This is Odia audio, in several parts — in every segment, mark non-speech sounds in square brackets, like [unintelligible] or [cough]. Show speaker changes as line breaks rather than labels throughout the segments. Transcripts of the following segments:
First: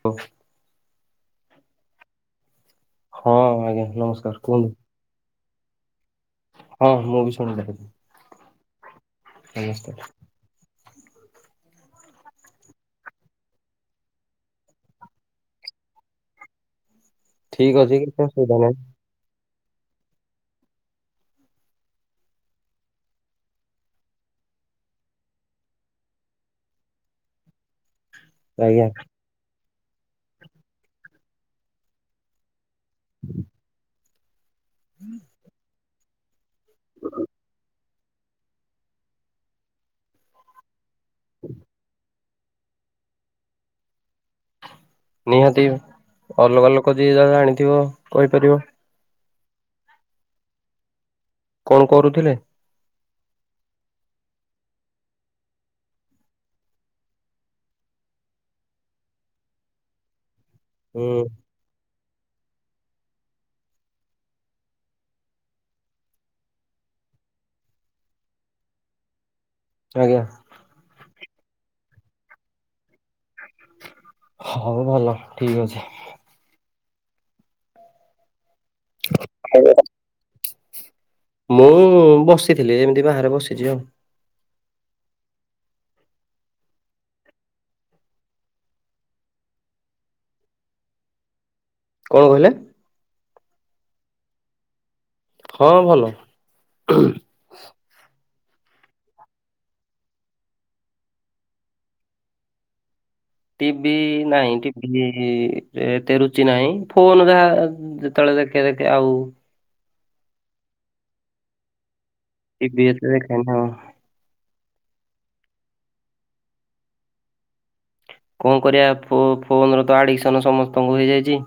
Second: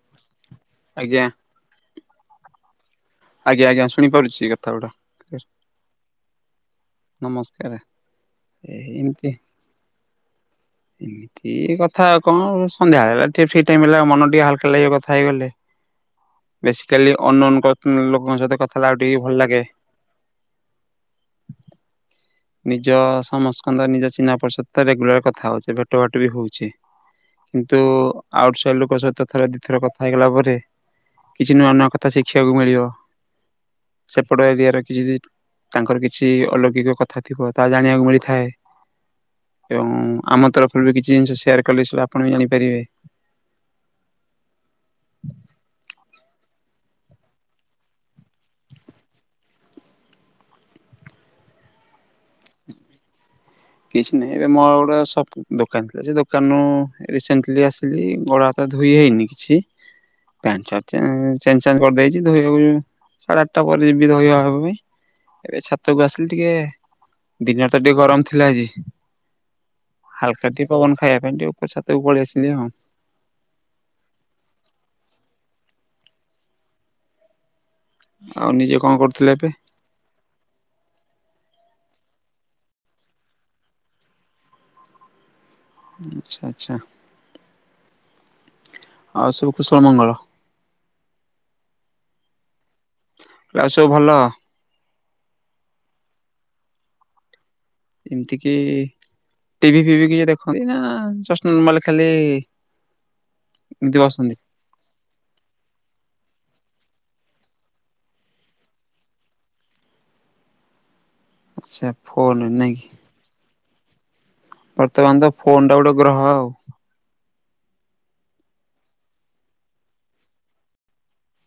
ହୋଉ।
ଆଜ୍ଞା।
ହଁ
ଆଜ୍ଞା ଆଜ୍ଞା
ନମସ୍କାର
ଶୁଣିପାରୁଛି
କୁହନ୍ତୁ
କଥା ଗୁଡା।
ହଁ ମୁଁ ବି
ନମସ୍କାରେ
ଶୁଣିପାରିଲି
ଏ ଏମ୍
ନମସ୍କାର।
ହୁଁ। ଏ କଥା ଆଉ କଣ ସନ୍ଧ୍ୟାବେଳ ହେଲା ଟିକେ ଫ୍ରି ଟାଇମ ହେଲା ମନ ଟିକେ ହାଲକା ଲାଗେ କଥା ହେଇଗଲେ। ବେସିକାଲି ଅନୋନ୍
ଠିକ ଅଛି
ଙ୍କ
କିଛି
ଲୋକଙ୍କ
ଅସୁବିଧା
ସହିତ କଥା
ନାହିଁ
ହେଲା ଆଉ ଟିକେ ଭଲ ଲାଗେ। ନିଜ ସମସ୍କନ୍ଦ ନିଜ ଚିହ୍ନା ପରିଚ ତ ରେଗୁଲାର କଥା ହଉଚେ ଭେଟ ବାଟ ବି ହୋଇଛେ। କିନ୍ତୁ ଆଉଟ୍ ସାଇଡ
ଆଜ୍ଞା
ଲୋକ ସହିତ ଥର ଦିଥର କଥା ହେଇଗଲା ପରେ କିଛି ନୂଆ ନୂଆ କଥା ଶିଖିବାକୁ ମିଳିବ।
[unintelligible]
ସେପଟ ଏରିଆର କିଛି ତାଙ୍କର କିଛି କିଛି ଅଲୌକିକ କଥା ଥିବ ତାହା ଜାଣିବାକୁ ମିଳିଥାଏ ଏବଂ ଆମ ତରଫ ବି କିଛି ଜିନିଷ ସେୟାର କଲେ ଆପଣ ବି ଜାଣିପାରିବେ।
ନିହାତି ଅଲଗା ଲୋକ ଯିଏ ଯାହା ଯାଣିଥିବ କହିପାରିବ। କଣ କରୁଥିଲେ?
କିଛି ନାହିଁ ଏବେ ମୋ ଗୋଟେ ସ ଦୋକାନ ଥିଲା ସେ ଦୋକାନରୁ ରିସେଣ୍ଟଲି ଆସିଲି ଗୋଡ ହାତ ଧୋଇ ହେଇନି କିଛି ପେଣ୍ଟ ସାର୍ଟ ଚେ
ହୁଁ
ଚେଞ୍ଜ ଚାଞ୍ଚ କରିଦେଇଛି ଧୋଇବାକୁ ସାଢେ ଆଠଟା ପରେ ଯିବି ଧୋଇବା ପାଇଁ। ଏବେ ଛାତକୁ ଆସିଲି ଟିକେ ଦିନରେ ତ ଟିକେ ଗରମ ଥିଲା ଆଜି।
ଆଜ୍ଞା।
[unintelligible] ପବନ ଖାଇବା ପାଇଁ ଟିକେ ଉପ ଛାତକୁ ପଳେଇ ଆସିଲି ଆଉ।
ହଉ ଭଲ ଠିକ ଅଛି।
ଆଉ ନିଜେ କଣ କରୁଥିଲେ ଏବେ?
ମୁଁ ବସିଥିଲି ଏମିତି ବାହାରେ ବସିଛି ଆଉ।
ଆଚ୍ଛା ଆଚ୍ଛା ଆଉ ସବୁ କୁସୁମ ମଙ୍ଗଳ।
କଣ କହିଲେ?
ଆଉ ସବୁ ଭଲ।
ହଁ ଭଲ।
ଏମିତିକି ଟିଭି ଫିଭି କିଛି ଦେଖନ୍ତି ନା ଜଷ୍ଟ ନର୍ମାଲ ଖାଲି
ଟିଭି
ଏମିତି ବସନ୍ତି?
ନାହିଁ ଟି ଏତେ ରୁଚି ନାହିଁ ଫୋନ ଯାହା ଯେତେବେଳେ ଦେଖେ ଦେଖେ ଆଉ।
ଆଚ୍ଛା। ଫୋନ ନାଇଁ କି
ଟିଭି ଏତେ ଦେଖେନି ହଁ।
ବର୍ତ୍ତମାନ ତ ଫୋନ୍ ଟା ଗୋଟେ ଗ୍ରହ ଆଉ।
କଣ କରିବା ଫୋନ୍ର ତ ଆଡ଼ିକସନ୍ ସମସ୍ତଙ୍କୁ ହୋଇଯାଇଛି।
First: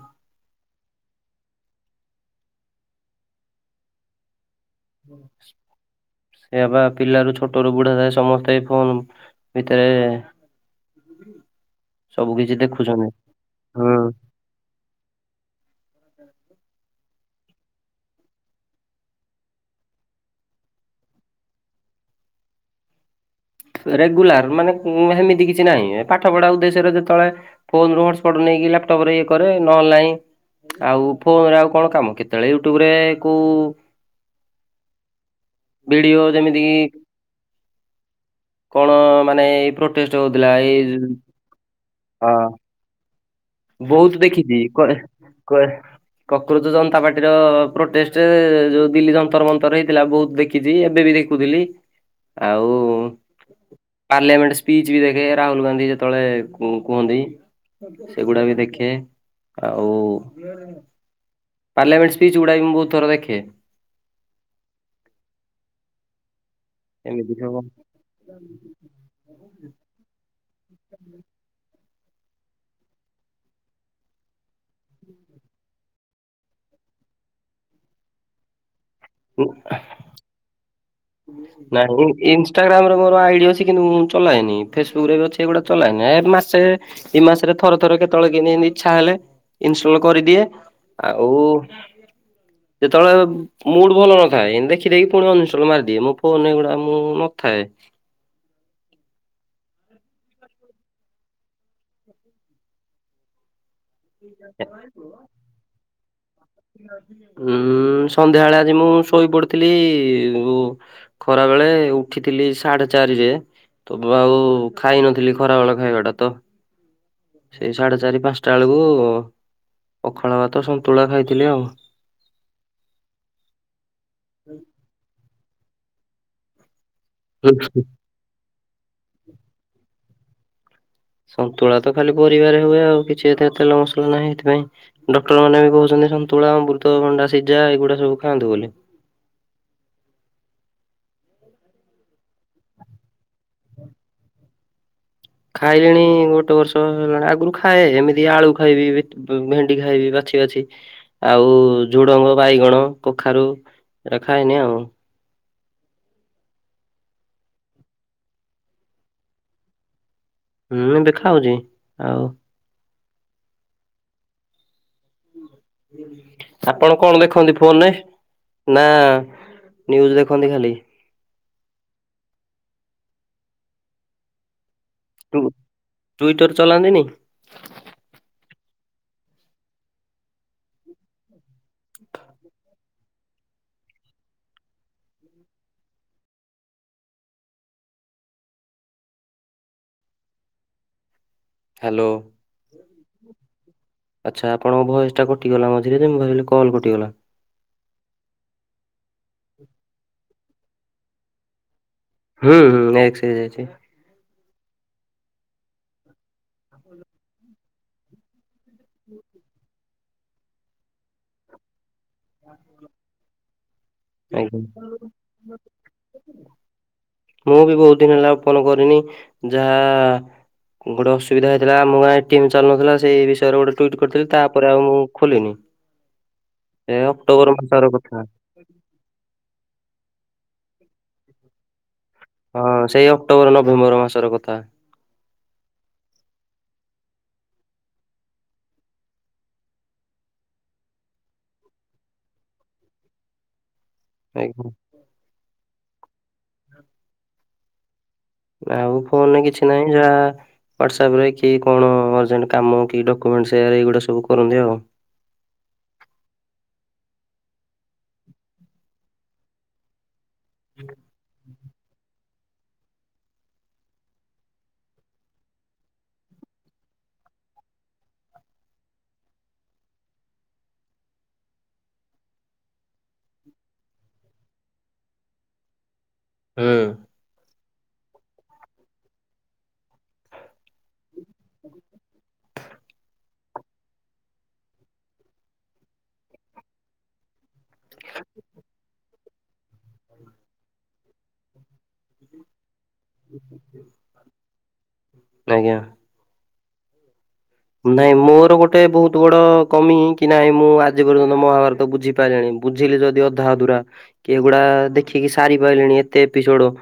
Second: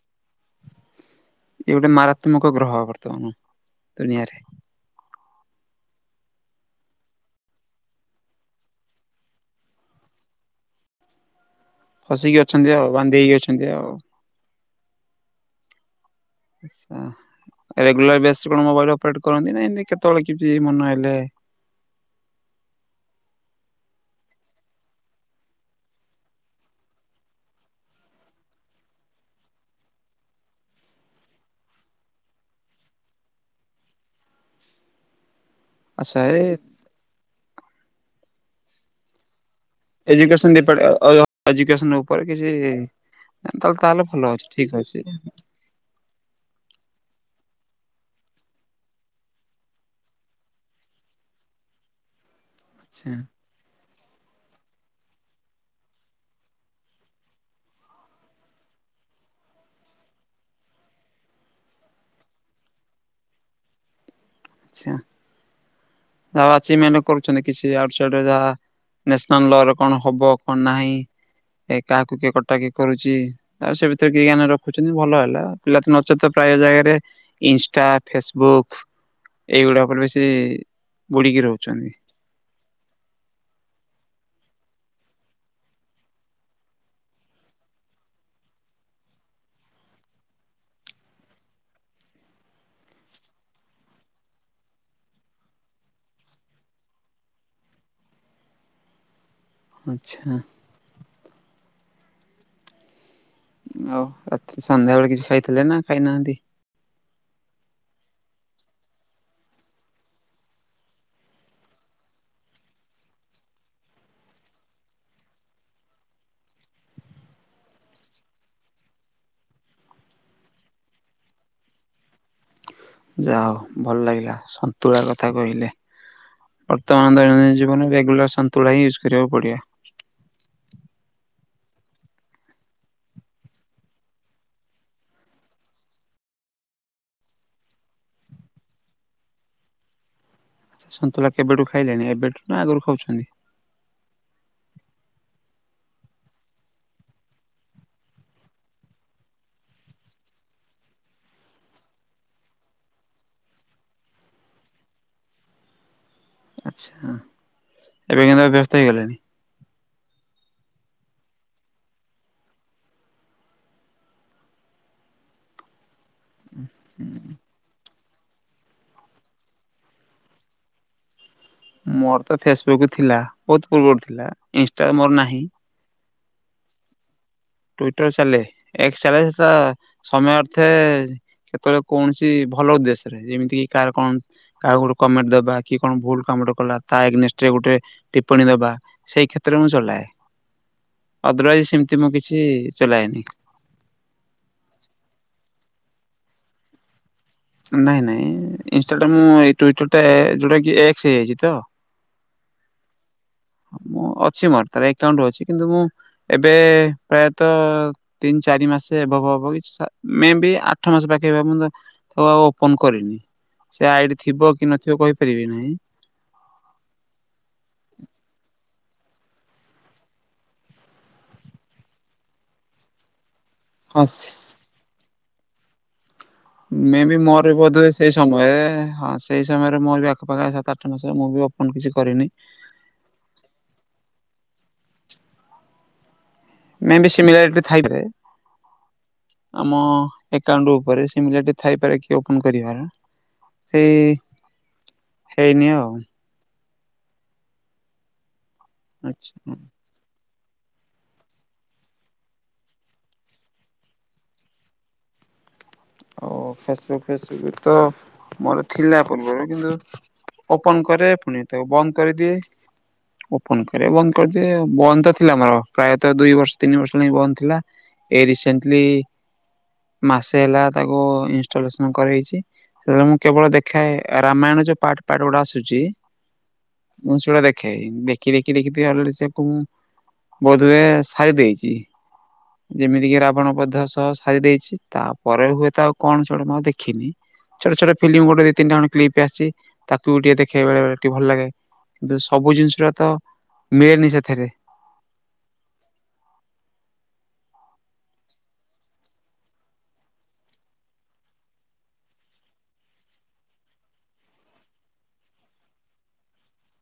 ଏ ଗୋଟେ ମାରାତ୍ମକ ଗ୍ରହ ବର୍ତ୍ତମାନ ଦୁନିଆରେ।
ହୁଁ। ସେଇ ବା ପିଲାରୁ ଛୋଟ ରୁ ବୁଢା ଯାଏ ସମସ୍ତେ ଫୋନ ଭିତରେ ସବୁ
ଫସିକି
କିଛି
ଅଛନ୍ତି ଆଉ
ଦେଖୁଛନ୍ତି
ବାନ୍ଧି ହେଇକି ଅଛନ୍ତି ଆଉ।
ହୁଁ।
ଆଛା ରେଗୁଲାର ବ କଣ ମୋବାଇଲ ଅପରେଟ କରନ୍ତି ନା ଏମିତି କେତେବେଳେ କିମିତି ମନ ହେଲେ।
ରେଗୁଲାର ମାନେ ସେମିତି କିଛି ନାହିଁ ପାଠ ପଢା ଉଦ୍ଦେଶ୍ୟରେ ଯେତେବେଳେ ଫୋନ ରୁ ହଟାସ୍ପଟ ନେଇକି ଲାପଟୋପ ଇଏ କରେ ନହେଲେ ନାଇଁ। ଆଉ ଫୋନରେ ଆଉ କଣ କାମ କେତେବେଳେ ୟୁଟ୍ୟୁବରେ କୋଉ
ଆଚ୍ଛା
ଭଡିଓ
ଏ
ଯେମିତି କି କଣ ମାନେ ଏଇ ପ୍ରୋଟେଷ୍ଟ ହଉଥିଲା ଏଇ
[unintelligible] ଏୁନ ଉପରେ
ହଁ
କିଛି। ତାହଲେ ତାହେଲେ ଭଲ ଅଛି ଠିକ ଅଛି।
କହ? କକରୋଜ ଜନତା ପାର୍ଟି ର ପ୍ରୋଟେଷ୍ଟ ଯୋଉ ଦିଲ୍ଲୀ ଯନ୍ତର ମନ୍ତର ହେଇଥିଲା ବହୁତ ଦେଖ। ଦେଖିଛି ଏବେ ବି ଦେଖୁଥିଲି ଆଉ
ଆଚ୍ଛା।
ପାର୍ଲାମେଣ୍ଟ ସ୍ପିଚ ବି ଦେଖେ ରାହୁଲ ଗାନ୍ଧୀ ଯେତେବେଳେ କୁହନ୍ତି? ଏଗୁଡା ବି ଦେଖେ ଆଉ ପାର୍ଲାମେଟ ସ୍ସିଚ୍ ଗୁଡା ମୁଁ ବହୁତଥର ଦେଖେ।
ଆଚ୍ଛା ଯାହା ଅଛି ମ
ଏମିତି
କରୁଛନ୍ତି
ସବୁ
କିଛି ଆଉଟାଇ ଯାହା। ନ୍ୟାସନାଲ ର କଣ ହବ କଣ ନାହିଁ କାହାକୁ କିଏ କଟାକଏ କରୁଛି ଆଉ ସେ ଭିତରେ କିଏ ଜ୍ଞାନା ରଖୁଛନ୍ତି ଭଲ ହେଲା ପିଲା ତ ନ ତ ପ୍ରାୟ ଜାଗାରେ ଇନଷ୍ଟା ଫେସବୁକ୍ ଏଇଗୁଡା ଉପରେ ବେଶୀ ବୁଡିକି ରହୁଛନ୍ତି।
ନାହିଁ ଇନଷ୍ଟଟାଗ୍ରାମରେ ମୋର ଆଇଡ଼ ଅଛି କିନ୍ତୁ ମୁଁ ଚଲାଏନି ଫେସବୁକ ରେ ବି ଅଛି ଏଗୁଡା ଚଲାଏନି ଏ ମାସେ ଏଇ ମାସ ରେ ଥରେ ଥରେ କେତେବେଳେ କେମିତି ଏମିତି ଇଚ୍ଛା ହେଲେ ଇନଷ୍ଟଲ୍ କରିଦିଏ। ଆଉ ଯେତେବେଳେ ମୁଡ୍ ଭଲ ନଥାଏ, ଏମ ଦେଖିଦେଇକି ପୁଣି ଅନ୍ଇନଷ୍ଟଲ୍ ମାର ଦିଏ, ମୋ ଫୋନ୍ ଗୁଡା ମୁଁ ନଥାଏ।
ଆଚ୍ଛା।
[inaudible]
ଆଉ ରାତି ସନ୍ଧ୍ୟାବେଳେ କିଛି ଖାଇଥିଲେ ନା ଖାଇନାହାନ୍ତି?
ଉଁ, ସନ୍ଧ୍ୟାବେଳେ ଆଜି ମୁଁ ଶୋଇପଡିଥିଲି ଗୁ ଖରାବେଳେ ଉଠିଥିଲି ସାଢେ ଚାରିରେ। ତ ଆଉ ଖାଇନଥିଲି ଖରାବେଳ ଖାଇବା ଟା ତ। ସେଇ ସାଢେ ଚାରି ପାନ୍ସଟା ବେଳକୁ ପଖାଳ ଭାତ ସନ୍ତୁଳା ଖାଇଥିଲି ଆଉ।
ଯା ହଉ ଭଲ ଲାଗିଲା ସନ୍ତୁଳା କଥା କହିଲେ। ବର୍ତ୍ତମାନ ଦୈନନ୍ଦିନ ଜୀବନରେ ରେଗୁଲାର୍ ସନ୍ତୁଳା ହିଁ ୟୁଜ୍ କରିବାକୁ ପଡିବ।
ସନ୍ତୁଳା ତ ଖାଲି ପରିବାରେ ହୁଏ ଆଉ କିଛି ଏତେ ତେଲ ମସଲା ନାହିଁ। ସେଥିପାଇଁ ଡକ୍ଟର୍ ମାନେ ବି କହୁଛନ୍ତି ସନ୍ତୁଳା ଅମୃତଭଣ୍ଡା ସିଜା ଏଗୁଡା ସବୁ ଖାଆନ୍ତୁ ବୋଲି।
ସନ୍ତୁଳା କେବେଠୁ ଖାଇଲେଣି? ଏବେଠୁ ନା ଆଗରୁ ଖାଉଛନ୍ତି?
[unintelligible] ଖାଇଲିଣି ଗୋଟେ ବର୍ଷ ହେଲାଣି, ଆଗରୁ ଖାଏ ଏମିତି ଆଳୁ ଖାଇବି ବିଟ୍ ବ-ଭେଣ୍ଡି ଖାଇବି ବାଛି ବାଛି। ଆଉ ଝୁଡଙ୍ଗ, ବାଇଗଣ, କଖାରୁ ଏରା ଖାଏନି ଆଉ।
ଆଚ୍ଛା ଏବେ କିନ୍ତୁ ଅଭ୍ୟାସ ତ ହେଇଗଲେଣି?
ହୁଁ, ଏବେ ଖାଉଛି, ଆଉ ଆପଣ କଣ ଦେଖନ୍ତି ଫୋନ୍ ରେ? ନା ନ୍ୟୁଜ୍ ଦେଖନ୍ତି ଖାଲି?
ମୋର ତ ଫେସବୁକ୍ ଥିଲା, ବହୁତ ପୂର୍ବରୁ ଥିଲା, ଇନଷ୍ଟା ମୋର ନାହିଁ।
ଟ୍ୱିଟର୍ ଚଲାନ୍ତିନି?
ଟ୍ୱିଟର୍ ଚାଲେ [unintelligible] ତ ସମୟ ଅର୍ଥେ କେତେବେଳେ କୌଣସି ଭଲ ଉଦେଶ୍ୟ ରେ, ଯେମିତି କିି କାହାର କଣ କାହାକୁ ଗୋଟେ କମେଣ୍ଟ ଦବା, କି କଣ ଭୁଲ କାମ ଟେ କଲା ତା ଏଗେନଷ୍ଟରେ ଗୋଟେ ଟିପ୍ପଣୀ ଦବା। ସେଇ କ୍ଷେତ୍ରରେ ମୁଁ ଚଲାଏ। ଅଦରୱାଇଜ ସେମିତି ମୁଁ
ହ୍ୟାଲୋ।
କିଛି ଚଲାଏନି।
ଆଚ୍ଛା ଆପଣଙ୍କ ଭଏସ୍ ଟା କଟିଗଲା ମଝିରେ ଯେ ମୁଁ ଭାବିଲି କଲ୍ କଟିଗଲା।
ନାଇଁ ନାଇଁ ଇନଷ୍ଟା ଟା ମୁଁ ଏଇ ଟୁଇଟର୍ ଟା ଯୋଉଟା କି ଏକ୍ସ ହେଇଯାଇଛି ତ?
ହୁଁ, ହୁଁ ଏକ୍ସ ହେଇ ଯାଇଛି।
ମୋ ଅଛି ମୋର ତାର ଏକାଉଣ୍ଟ୍ ଅଛି, କିନ୍ତୁ ମୁଁ ଏବେ ପ୍ରାୟତ ତିନି ଚାରି ମାସ ଏଭବ୍ ହବ କି ସା-ମେବି ଆଠ ମାସ ପାଖେ ହବ ମୁଁ ତା ତାକୁ ଆଉ ଓପନ୍ କରିନି, ସେ ଆଇଡି ଥିବ କି
ଆଜ୍ଞା
ନଥିବ କହିପାରିବି ନାହିଁ।
ମୁଁ ବି ବହୁତ ଦିନ ହେଲା ଓପନ୍ କରିନି ଯାହା ଗୋଟେ ଅସୁବିଧା ହେଇଥିଲା ଆମ ଗାଁ ଏଟିଏମ୍ ଚାଲୁନଥିଲା, ସେଇ ବିଷୟରେ ଗୋଟେ ଟୁଇଟ୍
ହଁ
କରିଥିଲି ତାପରେ ଆଉ ମୁଁ ଖୋଲିନି। ଏ
ମେ ବି ମୋର
ଅକ୍ଟୋବର
ବୋଧୁଏ
ମାସର
ସେଇ
କଥା
ସମୟରେ ହଁ ସେଇ ସମୟରେ ମୋର ବି ଆଖପାଖ ସାତ ଆଠ ମାସ ହେବ ମୁଁ ବି ଓପନ୍ କିଛି କରିନି।
ହଁ ସେଇ ଅକ୍ଟୋବର ନଭେମ୍ବର ମାସର କଥା।
ମେ ବି ସିମିଲାରିଟି ଥାଇପାରେ। ଆମ ଏକାଉଣ୍ଟ ଉପରେ ସିମିଲାରିଟି ଥାଇପାରେ କି ଓପନ୍ କରିବାର? ସେଇ
ନାଇଁ ଘୁହୂ
ହେଇନି ଆଉ
ଆଉ ଫୋନରେ
ଆଚ୍ଛା।
କିଛି ନାଇଁ ଯାହା ହ୍ୱାଟ୍ସଅପ୍ ରେ କି କଣ ଅର୍ଜେଣ୍ଟ କାମ କି ଡକ୍ୟୁମେଣ୍ଟ ସେୟାର ଏଇଗୁଡ଼ା ସବୁ କରନ୍ତି ଆଉ।
ଓ ଫେସବୁକ୍ ଫେସବୁକ୍ ତ ମୋର ଥିଲା ପୂର୍ବରୁ କିନ୍ତୁ ଓପନ୍ କରେ ଫୁଣି ତାକୁ ବନ୍ଦ କରିଦିଏ। ଓପନ କରେ ବନ୍ଦ କରିଦିଏ ବନ୍ଦ ତ ଥିଲା ମୋର ପ୍ରାୟତଃ ଦୁଇ ବର୍ଷ ତିନି ବର୍ଷ ହେଲାଣି ବନ୍ଦ ଥିଲା। ଏ ରିସେଣ୍ଟଲି ମାସେ ହେଲା ତାକୁ ଇନଷ୍ଟଲେସନ କରେଇଚି। ହେଲେ ମୁଁ କେବଳ ଦେଖାଏ ରାମାୟଣ ଯୋଉ ପାଟ ପାଟ ଗୁଡ଼ା ଆସୁଚି।
ହଁ।
ମୁଁ ସେଗୁଡା ଦେଖେ। ଦେଖି ଦେଖି ଦେଖି ଥିବା ଅଲେଡ଼ି ସେୟା କୁ ମୁଁ ବୋଧ ହୁଏ ସାରି ଦେଇଚି। ଯେମିତିକି ରାବଣ ବଧ ସହ ସାରି ଦେଇଛି ତାପରେ ହୁଏ ତ ଆଉ କଣ ସେଗୁଡ଼ା ମୁଁ ଆଉ ଦେଖିନି। ଛୋଟ ଛୋଟ ଫିଲିମ ଗୋଟେ ଦି ତିନି ଜଣେ କ୍ଲିପ ଟେ ଆସଚି ତାକୁ ବି ଟିକେ ଦେଖେ ବେଳେବେଳେ ଟିକେ ଭଲ ଲାଗେ। କିନ୍ତୁ ସବୁ ଜିନିଷଟା ତ ମିଳେନି ସେଥେରେ।
ନା ଜ୍ଞା ନାଇଁ ମୋର ଗୋଟେ ବହୁତୁ ବଡ଼ କମି କି ନାଇଁ ମୁଁ ଆଜି ପର୍ଯ୍ୟନ୍ତ ମହାଭାରତ ବୁଝିି ପାରେଣି ବୁଝିଲେ ଯଦି ଅଧା ଅଧୁରା କି ଏଗୁଡ଼ା ଦେଖିକି ସାରି ପାଇଲିଣି ଏତେ ଏପିସୋଡ଼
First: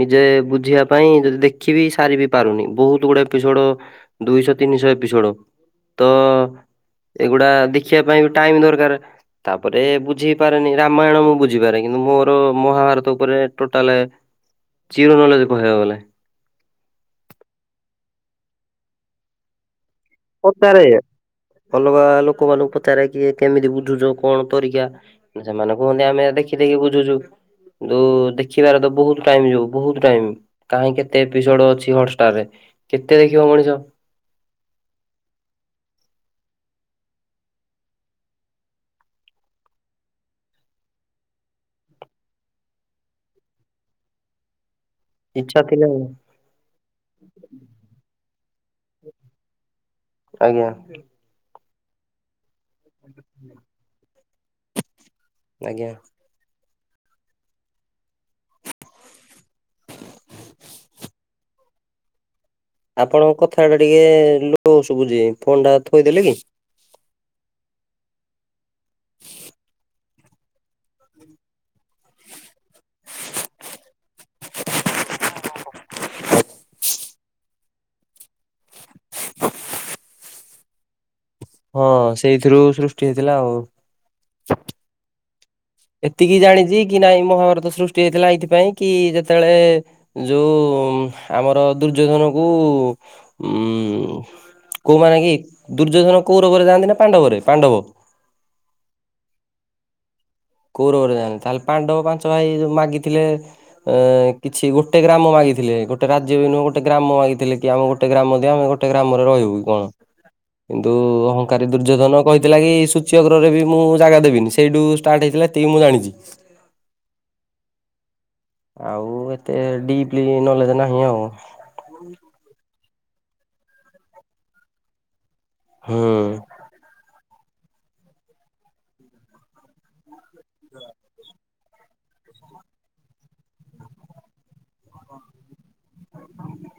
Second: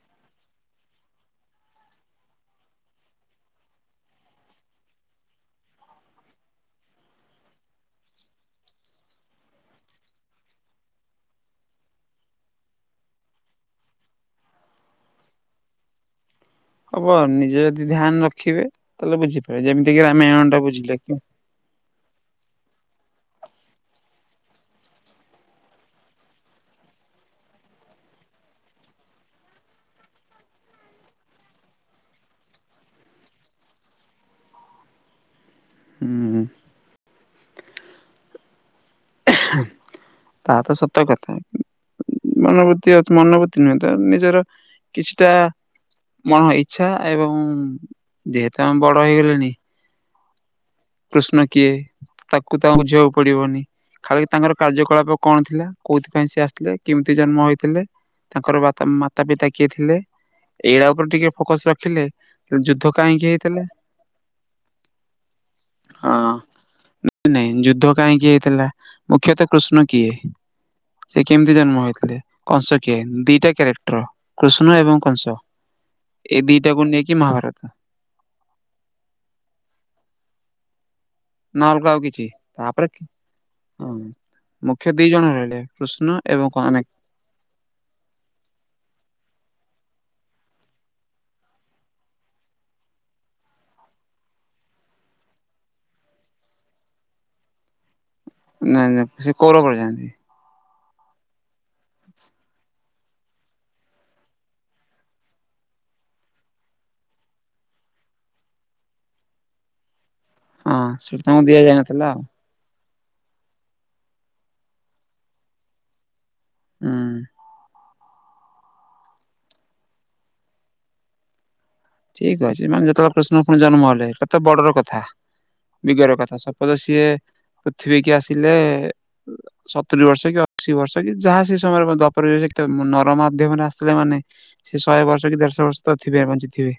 ନିଜେ ବୁଝିବା ପାଇଁ ଯଦି ଦେଖିବି ସାରି ବିି ପାରୁନି ବହୁତୁ ଗୁଡେ ଏପିସୋଡ଼ ଦୁଇଶ, ତିନିଶ ଏପିସୋଡ଼ ତ ଅ ଅ ଏଗୁଡ଼ା ଦେଖିବା ପାଇଁ ବି ଟାଇମି ଦରକାରେ। ତାପରେ ବୁଝି ପାରେନି ରାମାୟଣ ମୁଁ ବୁଝିପାରେ କିନ୍ତୁ ମୋର ମହାଭାରତ ଉପରେ ଟୋଟାଲେ ଜିରୋ ନଲେଜ କହିବାକୁ ଗଲେ।
ହବ ନିଜେ ଯଦି ଧ୍ୟାନ ରଖିବେ ତାହେଲେ ବୁଝିପାରିବେ ଯେମିତି କିି ରାମାୟଣ ଟା
ପଚାରେ
ବୁଝିଲେ। କିନ୍
ଅଲଗା ଲୋକମାନଙ୍କୁ ପଚାରେ କିଏ କେମିତି ବୁଝୁଚ କଣ ତରିକା। ସେମାନେ କୁହନ୍ତି ଆମେ ଦେଖି ଦେଖି ବୁଝୁଚୁ। ଯୋଉ ଦେଖିବାର ତ ବହୁତ ଟାଇମ୍ ଯୋଉ ବହୁତ ଟାଇମ୍ କାହିଁ କେତେ ଏପିସୋଡ଼ ଅଛି ହଟଷ୍ଟାର ରେ କେତେ ଦେଖିବ ମଣିଷ।
ହୁଁ। ତାହା ତ ସତ କଥା ମନୋବୃତ୍ତି ଅଛ ମନୋବୃତ୍ତି ନୁହେଁ ତାର ନିଜର କିଛିଟା
ଇଚ୍ଛା ଥିଲେ
ମନ ଇଚ୍ଛା ଏବଂ ଯେହେତୁ ଆମେ ବଡ଼ ହେଇ ଗଲେଣି
ଆଜ୍ଞା।
କୃଷ୍ଣ କିଏ ତାକୁ ତ ଆଉଁ ବୁଝିବାକୁ ପଡ଼ିବନି ଖାଲି ତାଙ୍କର କାର୍ଯ୍ୟକଳାପ କଣ ଥିଲା
ଆଜ୍ଞା।
କୋଉଥିପାଇଁ ସିଏ ଆସଥିଲେ କେମିତି ଜନ୍ମ ହୋଇଥିଲେ ତାଙ୍କର ବା ମାତା ପିତା କିଏ ଥିଲେ ଏଇଡ଼ା ଉପରେ ଟିକେ ଫୋକସ୍ ରଖିଲେ ଯୁଦ୍ଧ କାହିଁକି
ଆପଣଙ୍କ
ହେଇଥିଲା
କଥା ଟା ଟିକେ ଏ ଏ ଲୋ ସୁବୁଚି ଫୋନ୍ ଟା
ହଁ
ଥୋଇଦେଲେ କି?
ନାଇଁ ନାଇଁ ଯୁଦ୍ଧ କାହିଁକି ହେଇଥିଲା ମୁଖ୍ୟତଃ କୃଷ୍ଣ କିଏ? ସିଏ କେମତି ଜନ୍ମ ହେଇଥିଲେ କଂସ କିଏ ଦିଟା କ୍ୟାରେକ୍ଟର। କୃଷ୍ଣ ଏବଂ କଂସ ଏଇ ଦିଟାକୁ ନେଇକି ମହାଭାରତ। ନା
ହଁ
ଅଲଗା ଆଉ କିଛି
ସେଇଥିରୁ
ତାପରେ
ସୃଷ୍ଟି ହେଇଥିଲା ଆଉ।
ହଁ ମୁଖ୍ୟ ଦି ଜଣ ରହିଲେ। କୃଷ୍ଣ
ଏତିକି
ଏବଂ କଣ
ଜାଣିଚି କି ନାଇଁ ମହାଭାରତ ସୃଷ୍ଟି ହେଇଥିଲା ଏଇଥିପାଇଁ କି ଯେତବଳେ ଯୋଉ ଆମର ଦୁର୍ଯ୍ୟୋଧନ କୁ ଉଁ ଉଁ ଉଁ କୋଉମାନେ କି ଦୁର୍ଯ୍ୟୋଧନ କୌରବରେ ଯାଆନ୍ତି ନା ପାଣ୍ଡବରେ? ପାଣ୍ଡବ।
ନାଇଁ-ନାଇଁ ସେ [unintelligible]
କୌରବରେ ଯାଆନ୍ତି, ତାହେଲେ ପାଣ୍ଡବ ପାଞ୍ଚ ଭାଇ ଯୋଉ ମାଗିଥିଲେ ଅ କିଛି ଗୋଟେ ଗ୍ରାମ ମାଗିଥିଲେ, ଗୋଟେ ରାଜ୍ୟ ବି ନୁହେଁ ଗୋଟେ ଗ୍ରାମ ମାଗିଥିଲେ କି ଆମୁ କୁ ଗୋଟେ ଗ୍ରାମ ଦିଅ ଗୋଟେ ଗ୍ରାମରେ ରହିବୁ କଣ
ହଁ
କିନ୍ତୁ
ସେଇଟା ତାଙ୍କୁ
ଅହଙ୍କାରୀ
ଦିଆଯାଇନଥିଲା ଆଉ
ଦୁର୍ଯ୍ୟୋଧନ କହି ଥିଲା କି ସୂଚ୍ୟ ଗ୍ରହ ରେ ବି ମୁଁ ଜାଗା ଦେବିନି ସେଇଠୁ ଷ୍ଟାର୍ଟ ହେଇଥିଲା, ଏତିକି ମୁଁ ଜାଣିଚି।
ହୁଁ।
ଆଉ ଏତେ ଡିପଲି ନଲେଜ୍ ନାହିଁ ଆଉ।
ଠିକ ଅଛି, ମାନେ ଯେତେବେଳେ କୃଷ୍ଣ ଫୁଣି ଜନ୍ମ ହେଲେ କେତେ ବଡ଼ ର କଥା
ହୁଁ
ବିଗର କଥା ବୋଧେ ସିଏ ପୃଥିବୀ କି ଆସିଲେ ସତୁରି ବର୍ଷ କି ଅ ସେ ବର୍ଷ କି ଯାହା ସେ ସମୟରେ [unintelligible] ତ ନର ମାଧ୍ୟମ ରେ ଆସିଲେ ମାନେ ସେ ଶହେ ବର୍ଷ କି ଦେଢଶହ ବର୍ଷ ତ ଥିବେ ବଞ୍ଚି ଥିବେ।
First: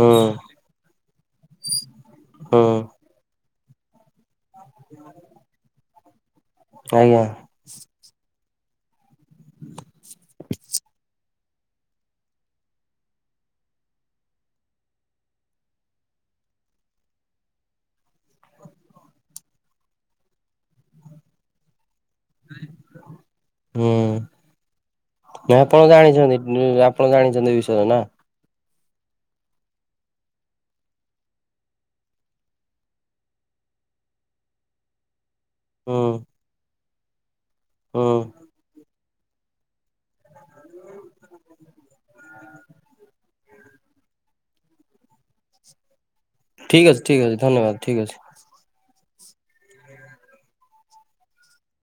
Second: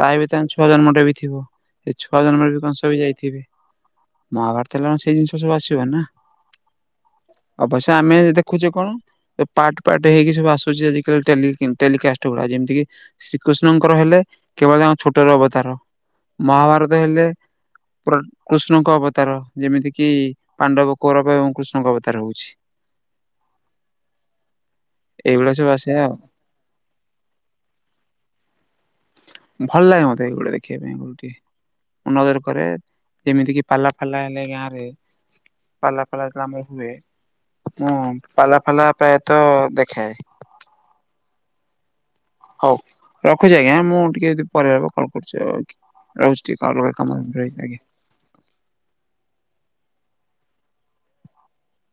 ତା [unintelligible] ତାଙ୍କ ଛୁଆ ଜନ୍ମ ଟା ବି ଥିବ ଏ ଛୁଆ ଜନ୍ମ ର ବି
ହୁଁ।
କଂସ ବି ଯାଇଥିବେ। ମହାଭାରତ ହେଲା ସେଇ ଜିନିଷ ସବୁ ଆସିବ ନା।
ଆଜ୍ଞା।
ଅବଶ୍ୟ ଆମେ ଦେଖୁଛେ କଣ ପାର୍ଟ-ପାର୍ଟ ହେଇକି ସବୁ ଆସୁଛି ଆଜି କାଲି ଟେଲି ଟେଲିକାଷ୍ଟ ଗୁଡା ଯେମିତି କି ଶ୍ରୀକୃଷ୍ଣ [unintelligible] ହେଲେ କେବଳ ତାଙ୍କ ଛୋଟର ଅବତାର ମହାଭାରତ ହେଲେ କୃଷ୍ଣଙ୍କ ଅବତାର ଯେମିତି କିି ପାଣ୍ଡବ କୌରବ ଏବଂ କୃଷ୍ଣ ଙ୍କ ଅବତାର ରହୁଚି।
ହୁଁ [unintelligible]
ଏଇଗୁଡା ସବୁ
ଆପଣ ଜାଣିଚନ୍ତି। [unintelligible]
ଆସିବା ଆଉ
ଆପଣ ଜାଣିଚନ୍ତି ଏ ବିଷୟରେ ନା।
ଭଲ୍ ଲାଗେ ମୋତେ ଏ ଗୋଡା ଦେଖିବା ପାଇଁ [unintelligible] ନଜର କରେ ଯେମିତି କିି ପାଲା ଫାଲା ହେଲେ ଗାଁ ରେ
ହୁଁ
ପାଲା ଫାଲା ଯେତବେଳେ ଆମର ହୁଏ ହଁ
ହୁଁ
ପାଲା ଫାଲା ପ୍ରାୟତଃ ଦେଖେ
[inaudible]
ହଉ ରଖୁଛି ଆଜ୍ଞା ମୁଁ ଟିକେ ଯଦି ପରିବାରକୁ କଲ୍ କରୁଚି ଆଉ। ରହୁଚି ଟିକେ
ଠିକ
ଅଲଗା
ଅଛି ଠିକ
କାମ
ଅଛି ଧନ୍ୟବାଦ
ଆଜ୍ଞା।
ଠିକ ଅଛି।